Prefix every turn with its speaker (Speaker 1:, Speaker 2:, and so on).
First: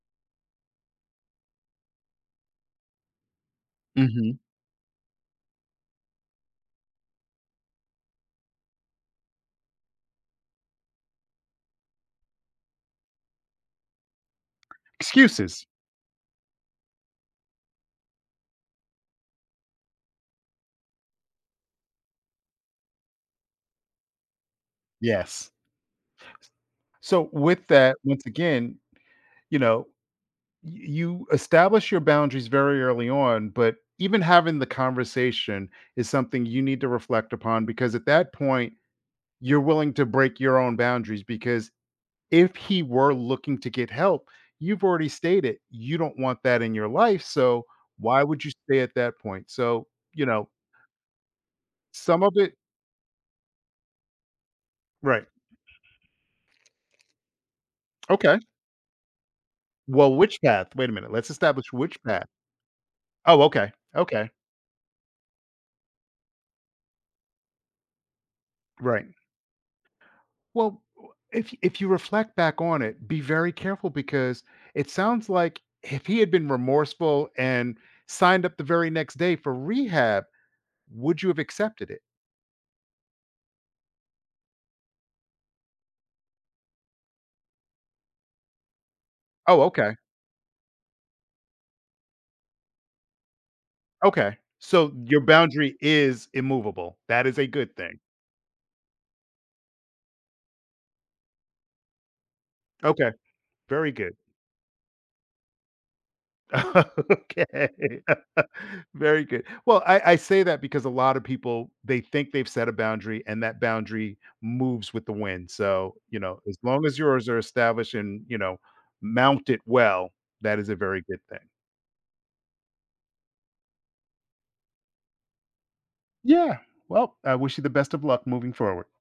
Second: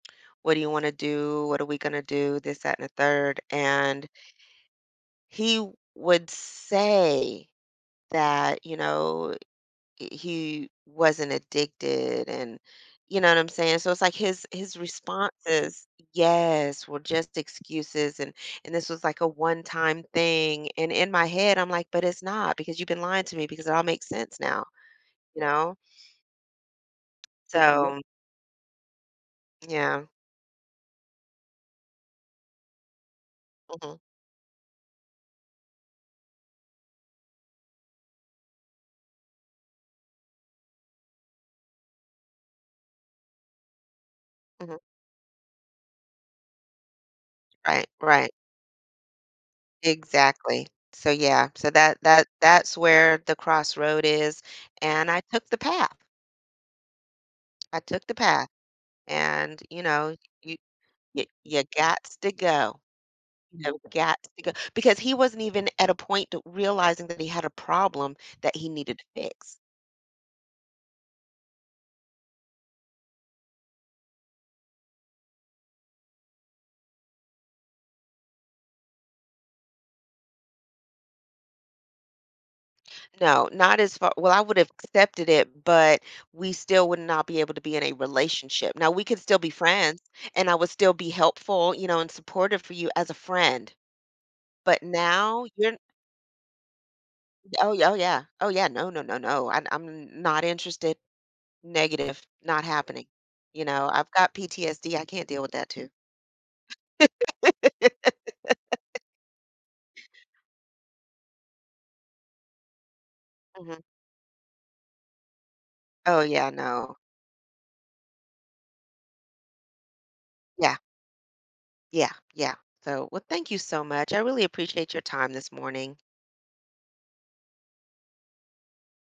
Speaker 1: What do you wanna do? What are we gonna do? This, that, and the 3rd, and
Speaker 2: Mhm.
Speaker 1: he would say that, you know, he wasn't addicted and you know what I'm saying? So it's, like, his his response
Speaker 2: Excuses.
Speaker 1: is yes, were just excuses, and and this was, like, a 1 time thing, and in my head, I'm like, "But it's not because you've been lying to me because it all makes sense now," you
Speaker 2: Yes. S
Speaker 1: know?
Speaker 2: so with that,
Speaker 1: So
Speaker 2: once again, you know,
Speaker 1: Yeah.
Speaker 2: y you establish your boundaries very early on, but
Speaker 1: Mhm.
Speaker 2: even having the conversation is something you need to reflect upon because at that point, you're willing to break your own boundaries because if he were looking to get help,
Speaker 1: Mhm.
Speaker 2: you've already stated, you don't want that in your life, so
Speaker 1: Right,
Speaker 2: why
Speaker 1: right.
Speaker 2: would you stay at that point? So, you know
Speaker 1: Exactly. So yeah, so that
Speaker 2: some
Speaker 1: that
Speaker 2: of it
Speaker 1: that's where the crossroad is, and I
Speaker 2: Right.
Speaker 1: took the path. I took the
Speaker 2: Okay.
Speaker 1: path and, you
Speaker 2: Well,
Speaker 1: know,
Speaker 2: which
Speaker 1: y
Speaker 2: path? Wait a minute,
Speaker 1: you
Speaker 2: let's
Speaker 1: you
Speaker 2: establish which
Speaker 1: gots
Speaker 2: path.
Speaker 1: to go.
Speaker 2: Oh, okay,
Speaker 1: You gots
Speaker 2: okay.
Speaker 1: to go, because he wasn't even at a point t realizing that he had a problem that he needed to
Speaker 2: Right.
Speaker 1: fix.
Speaker 2: Well, w if if you reflect back on it, be very careful because it sounds like if he had been remorseful and signed up the very next day for rehab, would you have accepted it?
Speaker 1: No, not as far well, I would've accepted it, but we still would not be able to be in a relationship. Now we could still be
Speaker 2: Oh, okay.
Speaker 1: friends, and I would still be helpful, you know, and supportive for you as a friend.
Speaker 2: Okay.
Speaker 1: But
Speaker 2: So your
Speaker 1: now you're
Speaker 2: boundary is immovable. That is a
Speaker 1: Oh,
Speaker 2: good
Speaker 1: oh,
Speaker 2: thing.
Speaker 1: yeah. Oh, yeah, no, no, no, no. I I'm n not interested, negative, not happening,
Speaker 2: Okay,
Speaker 1: you know?
Speaker 2: very
Speaker 1: I've
Speaker 2: good.
Speaker 1: got PTSD, I can't deal with that too.
Speaker 2: Okay, very good. Well, I I say that because a lotta people, they think they've set a boundary and that
Speaker 1: Mhm.
Speaker 2: boundary moves with the wind. So, you
Speaker 1: Oh,
Speaker 2: know,
Speaker 1: yeah,
Speaker 2: as long
Speaker 1: no.
Speaker 2: as yours are established and, you know, mounted well, that is
Speaker 1: Yeah.
Speaker 2: a very good thing.
Speaker 1: Yeah, yeah. So, well, thank you so much, I really appreciate your time this morning.
Speaker 2: Yeah. Well, I wish you the best of luck moving forward.